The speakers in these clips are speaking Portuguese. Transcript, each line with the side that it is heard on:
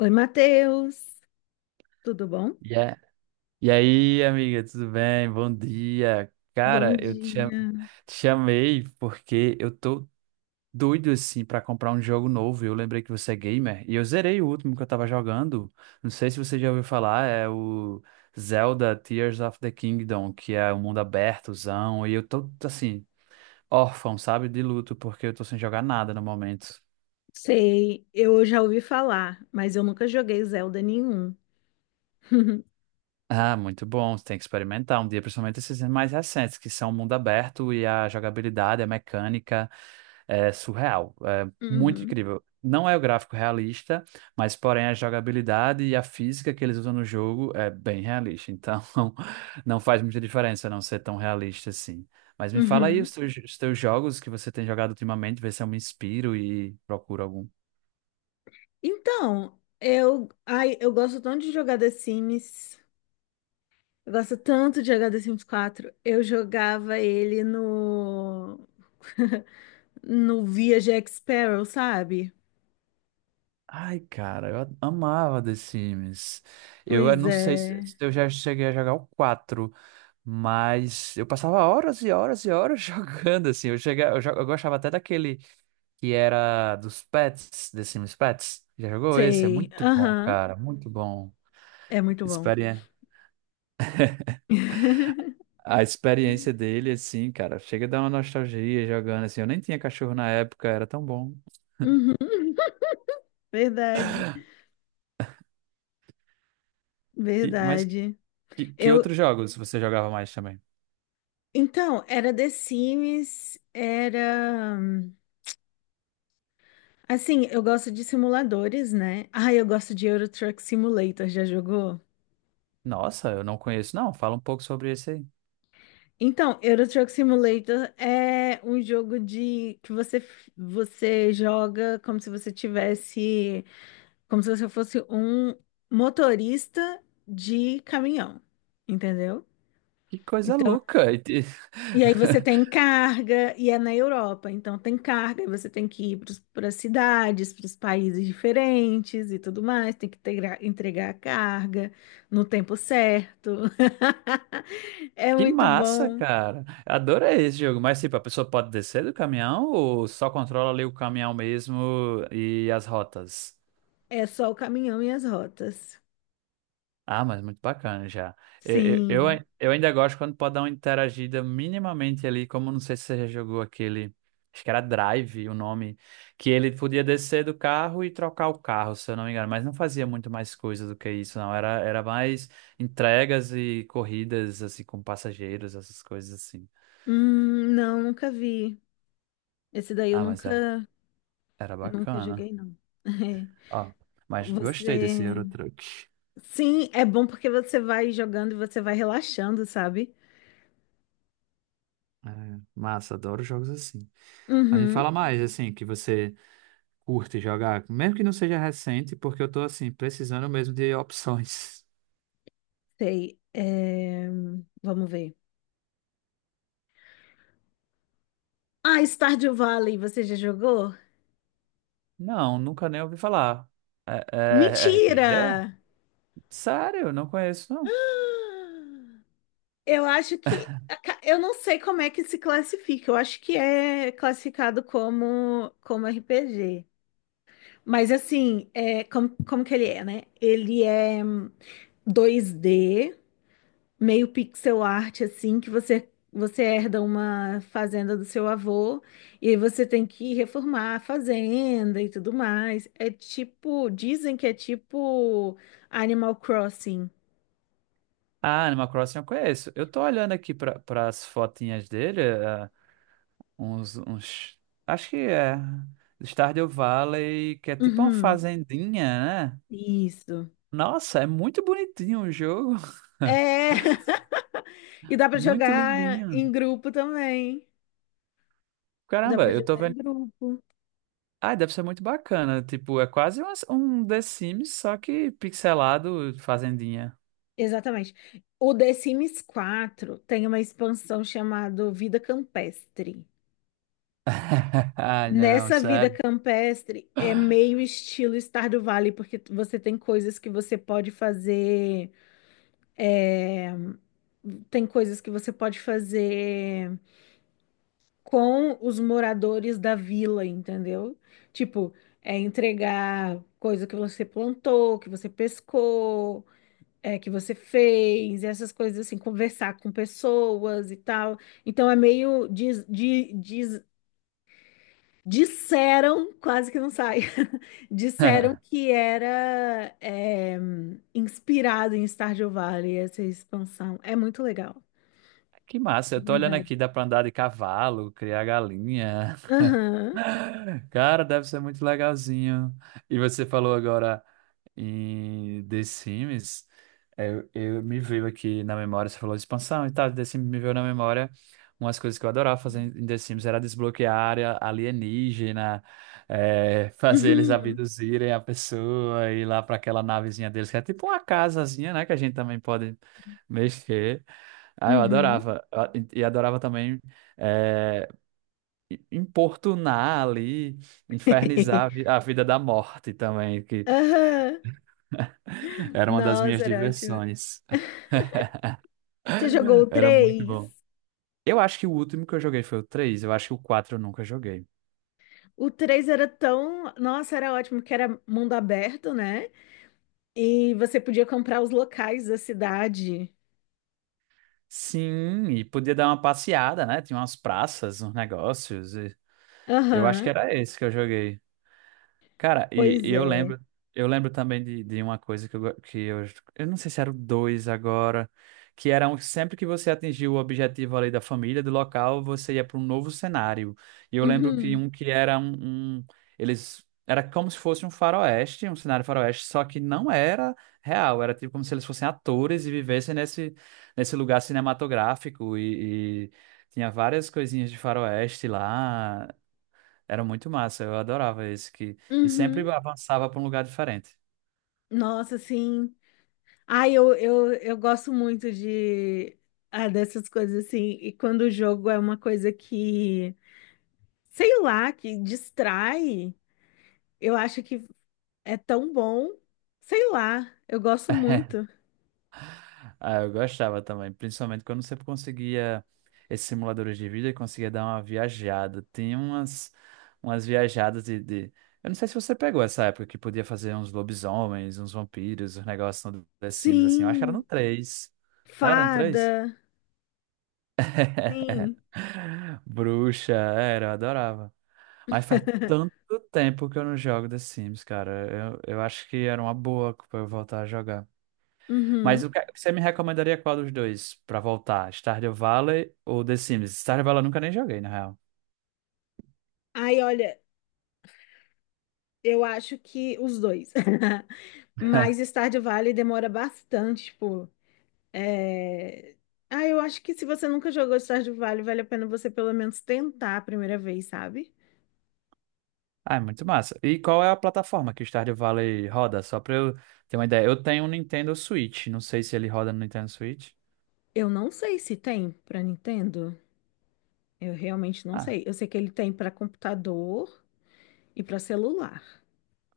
left: Oi, Matheus, tudo bom?
right: E, a- e aí, amiga, tudo bem? Bom dia.
left: Bom
right: Cara,
left: dia.
right: te chamei porque eu tô doido assim pra comprar um jogo novo. Eu lembrei que você é gamer e eu zerei o último que eu tava jogando. Não sei se você já ouviu falar, é o Zelda Tears of the Kingdom, que é um mundo abertozão. E eu tô assim, órfão, sabe, de luto, porque eu tô sem jogar nada no momento.
left: Sei, eu já ouvi falar, mas eu nunca joguei Zelda nenhum.
right: Ah, muito bom. Você tem que experimentar um dia, principalmente esses mais recentes, que são mundo aberto e a jogabilidade, a mecânica é surreal. É muito
left: Uhum,
right: incrível. Não é o gráfico realista, mas porém a jogabilidade e a física que eles usam no jogo é bem realista. Então não faz muita diferença não ser tão realista assim. Mas me fala aí
left: uhum.
right: os teus jogos que você tem jogado ultimamente, vê se eu me inspiro e procuro algum.
left: Então, eu gosto tanto de jogar The Sims. Eu gosto tanto de jogar The Sims 4. Eu jogava ele no no Via Jack Sparrow, sabe?
right: Ai, cara, amava The Sims. Eu,
left: Pois
right: não sei
left: é.
right: se eu já cheguei a jogar o quatro, mas eu passava horas e horas e horas jogando, assim. Eu, cheguei, eu, jo- eu gostava até daquele que era dos pets, The Sims Pets. Já jogou esse? É
left: Sei.
right: muito bom,
left: Aham.
right: cara, muito bom.
left: É muito bom.
right: Experiência. A experiência dele, assim, cara, chega a dar uma nostalgia jogando, assim. Eu nem tinha cachorro na época, era tão bom.
left: Uhum, verdade,
right: Que, mas
left: verdade.
right: que
left: Eu,
right: outros jogos você jogava mais também?
left: Então, era The Sims, era. Assim, eu gosto de simuladores, né? Ah, eu gosto de Euro Truck Simulator, já jogou?
right: Nossa, eu não conheço, não. Fala um pouco sobre esse aí.
left: Então, Euro Truck Simulator é um jogo de que você joga como se você tivesse, como se você fosse um motorista de caminhão, entendeu?
right: Que coisa
left: Então,
right: louca! E te-
left: e aí você tem carga, e é na Europa, então tem carga, e você tem que ir para as cidades, para os países diferentes e tudo mais, tem que entregar a carga no tempo certo. É
right: Que
left: muito
right: massa,
left: bom.
right: cara! Adorei esse jogo. Mas, tipo, a pessoa pode descer do caminhão ou só controla ali o caminhão mesmo e as rotas?
left: É só o caminhão e as rotas.
right: Ah, mas muito bacana já. Eu, eu,
left: Sim.
right: eu eu ainda gosto quando pode dar uma interagida minimamente ali, como não sei se você já jogou aquele, acho que era Drive o nome, que ele podia descer do carro e trocar o carro, se eu não me engano, mas não fazia muito mais coisa do que isso, não. Era mais entregas e corridas, assim, com passageiros, essas coisas assim.
left: Não, nunca vi. Esse daí eu
right: Ah, mas era,
left: nunca,
right: era
left: nunca
right: bacana.
left: joguei, não.
right: Ó, mas gostei desse
left: Você.
right: Euro Truck.
left: Sim, é bom porque você vai jogando e você vai relaxando, sabe?
right: É, massa, adoro jogos assim. Mas me
left: Uhum.
right: fala mais, assim, que você. Curte jogar, mesmo que não seja recente, porque eu tô assim, precisando mesmo de opções.
left: Sei. É, vamos ver. Ah, Stardew Valley, você já jogou?
right: Não, nunca nem ouvi falar. É, é RPG?
left: Mentira!
right: Sério, eu não conheço, não.
left: Eu acho que. Eu não sei como é que se classifica. Eu acho que é classificado como RPG. Mas assim, é, como que ele é, né? Ele é 2D, meio pixel art assim que você herda uma fazenda do seu avô e aí você tem que reformar a fazenda e tudo mais. É tipo, dizem que é tipo Animal Crossing.
right: Ah, Animal Crossing eu conheço. Eu tô olhando aqui para as fotinhas dele, é, uns. Acho que é. Stardew Valley, que é tipo uma
left: Uhum,
right: fazendinha, né?
left: isso.
right: Nossa, é muito bonitinho o jogo.
left: É. E dá pra
right: Muito
left: jogar
right: lindinho.
left: em grupo também. Dá pra
right: Caramba, eu tô
left: jogar em
right: vendo.
left: grupo.
right: Ah, deve ser muito bacana. Tipo, é quase umas- um The Sims, só que pixelado fazendinha.
left: Exatamente. O The Sims 4 tem uma expansão chamada Vida Campestre.
right: Ah, não,
left: Nessa vida
right: sério.
left: campestre é meio estilo Stardew Valley, porque você tem coisas que você pode fazer, tem coisas que você pode fazer com os moradores da vila, entendeu? Tipo, é entregar coisa que você plantou, que você pescou, é, que você fez, essas coisas assim, conversar com pessoas e tal. Então é meio disseram, quase que não sai, disseram que era inspirado em Stardew Valley, essa expansão. É muito legal,
right: Que massa,
left: de
right: eu tô olhando
left: verdade.
right: aqui, dá pra andar de cavalo, criar galinha.
left: Aham,
right: Cara, deve ser muito legalzinho. E você falou agora em The Sims. É, eu me veio aqui na memória, você falou de expansão e tal, The Sims me veio na memória umas coisas que eu adorava fazer em The Sims era desbloquear a área alienígena, fazer eles
left: uhum,
right: abduzirem a pessoa, ir lá para aquela navezinha deles, que é tipo uma casazinha, né? Que a gente também pode mexer. Ah, eu
left: uhum.
right: adorava. Ah, e adorava também. é, importunar ali, infernizar a vida da morte também, que
left: Aham.
right: era uma das minhas
left: Nossa, era ótimo.
right: diversões.
left: Você jogou o
right: Era muito bom.
left: três?
right: Eu acho que o último que eu joguei foi o três, eu acho que o 4 eu nunca joguei.
left: O três era tão. Nossa, era ótimo, porque era mundo aberto, né? E você podia comprar os locais da cidade.
right: Sim, e podia dar uma passeada, né? Tinha umas praças, uns negócios. E eu acho que
left: Aham,
right: era esse que eu joguei. Cara,
left: pois é.
right: eu lembro também de uma coisa que eu, go- que eu não sei se era o dois agora, que era um, sempre que você atingiu o objetivo ali da família, do local, você ia para um novo cenário. E eu lembro que
left: Uhum.
right: um que era eles era como se fosse um faroeste, um cenário faroeste, só que não era real, era tipo como se eles fossem atores e vivessem nesse lugar cinematográfico e tinha várias coisinhas de faroeste lá. Era muito massa, eu adorava esse que e sempre
left: Uhum.
right: avançava para um lugar diferente.
left: Nossa, sim. Ai, eu gosto muito de dessas coisas assim. E quando o jogo é uma coisa que, sei lá, que distrai, eu acho que é tão bom. Sei lá, eu gosto muito.
right: Ah, eu gostava também, principalmente quando você conseguia esses simuladores de vida e conseguia dar uma viajada. Tinha umas umas viajadas. Eu não sei se você pegou essa época que podia fazer uns lobisomens, uns vampiros, uns negócios no The Sims assim. Eu acho que era no
left: Sim,
right: 3. Não era no
left: fada.
right: 3?
left: Sim.
right: Bruxa, era, eu adorava. Mas faz tanto tempo que eu não jogo The Sims, cara. Eu acho que era uma boa pra eu voltar a jogar. Mas o
left: Uhum.
right: que- é, você me recomendaria qual dos dois pra voltar? Stardew Valley ou The Sims? Stardew Valley eu nunca nem joguei, na real.
left: Ai, olha, eu acho que os dois. Mas Stardew Valley demora bastante, tipo. É. Ah, eu acho que se você nunca jogou Stardew Valley, vale a pena você pelo menos tentar a primeira vez, sabe?
right: Ah, é muito massa. E qual é a plataforma que o Stardew Valley roda? Só pra eu ter uma ideia. Eu tenho um Nintendo Switch. Não sei se ele roda no Nintendo Switch.
left: Eu não sei se tem pra Nintendo. Eu realmente não
right: Ah,
left: sei. Eu sei que ele tem pra computador e pra celular,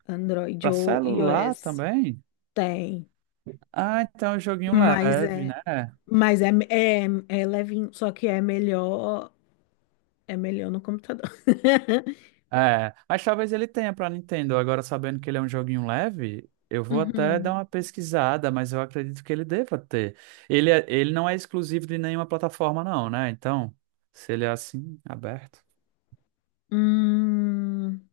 left: Android
right: pra
left: ou
right: celular
left: iOS.
right: também?
left: Tem,
right: Ah, então é um joguinho
left: mas
right: leve,
left: é,
right: né?
left: mas é levinho, só que é melhor no computador.
right: É, mas talvez ele tenha pra Nintendo. Agora, sabendo que ele é um joguinho leve, eu vou até dar
left: Uhum.
right: uma pesquisada, mas eu acredito que ele deva ter. Ele, é- ele não é exclusivo de nenhuma plataforma, não, né? Então, se ele é assim, aberto,
left: Hum,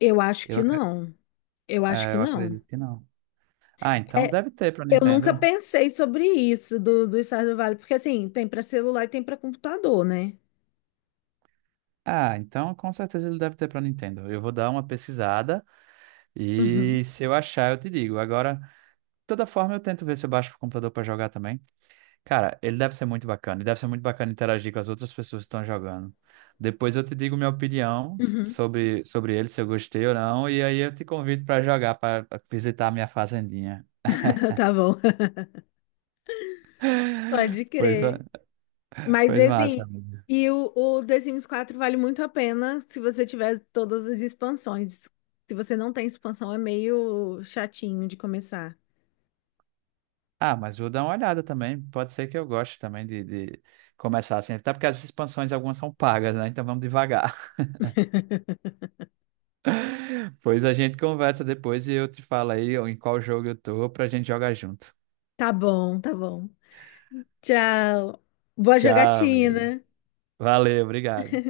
left: eu acho
right: eu,
left: que
right: acre-
left: não. Eu acho que
right: eu
left: não.
right: acredito que não. Ah, então
left: É,
right: deve ter pra
left: eu nunca
right: Nintendo.
left: pensei sobre isso do Stardew Valley, porque assim, tem para celular e tem para computador, né?
right: Ah, então com certeza ele deve ter pra Nintendo. Eu vou dar uma pesquisada
left: Uhum,
right: e se eu achar, eu te digo. Agora, de toda forma, eu tento ver se eu baixo pro computador pra jogar também. Cara, ele deve ser muito bacana. E deve ser muito bacana interagir com as outras pessoas que estão jogando. Depois eu te digo minha
left: uhum.
right: sobre, sobre ele, se eu gostei ou não. E aí eu te convido para jogar, para visitar a minha fazendinha.
left: Tá bom. Pode
right: Pois, ma-
left: crer. Mas,
right: pois massa,
left: assim,
right: amigo.
left: e o The Sims 4 vale muito a pena se você tiver todas as expansões. Se você não tem expansão, é meio chatinho de começar.
right: Ah, mas vou dar uma olhada também. Pode ser que eu goste também de começar assim. Até porque as expansões algumas são pagas, né? Então vamos devagar. Pois a gente conversa depois e eu te falo aí em qual jogo eu tô pra gente jogar junto.
left: Tá bom, tá bom. Tchau. Boa
right: Tchau, amigo.
left: jogatina.
right: Valeu, obrigado.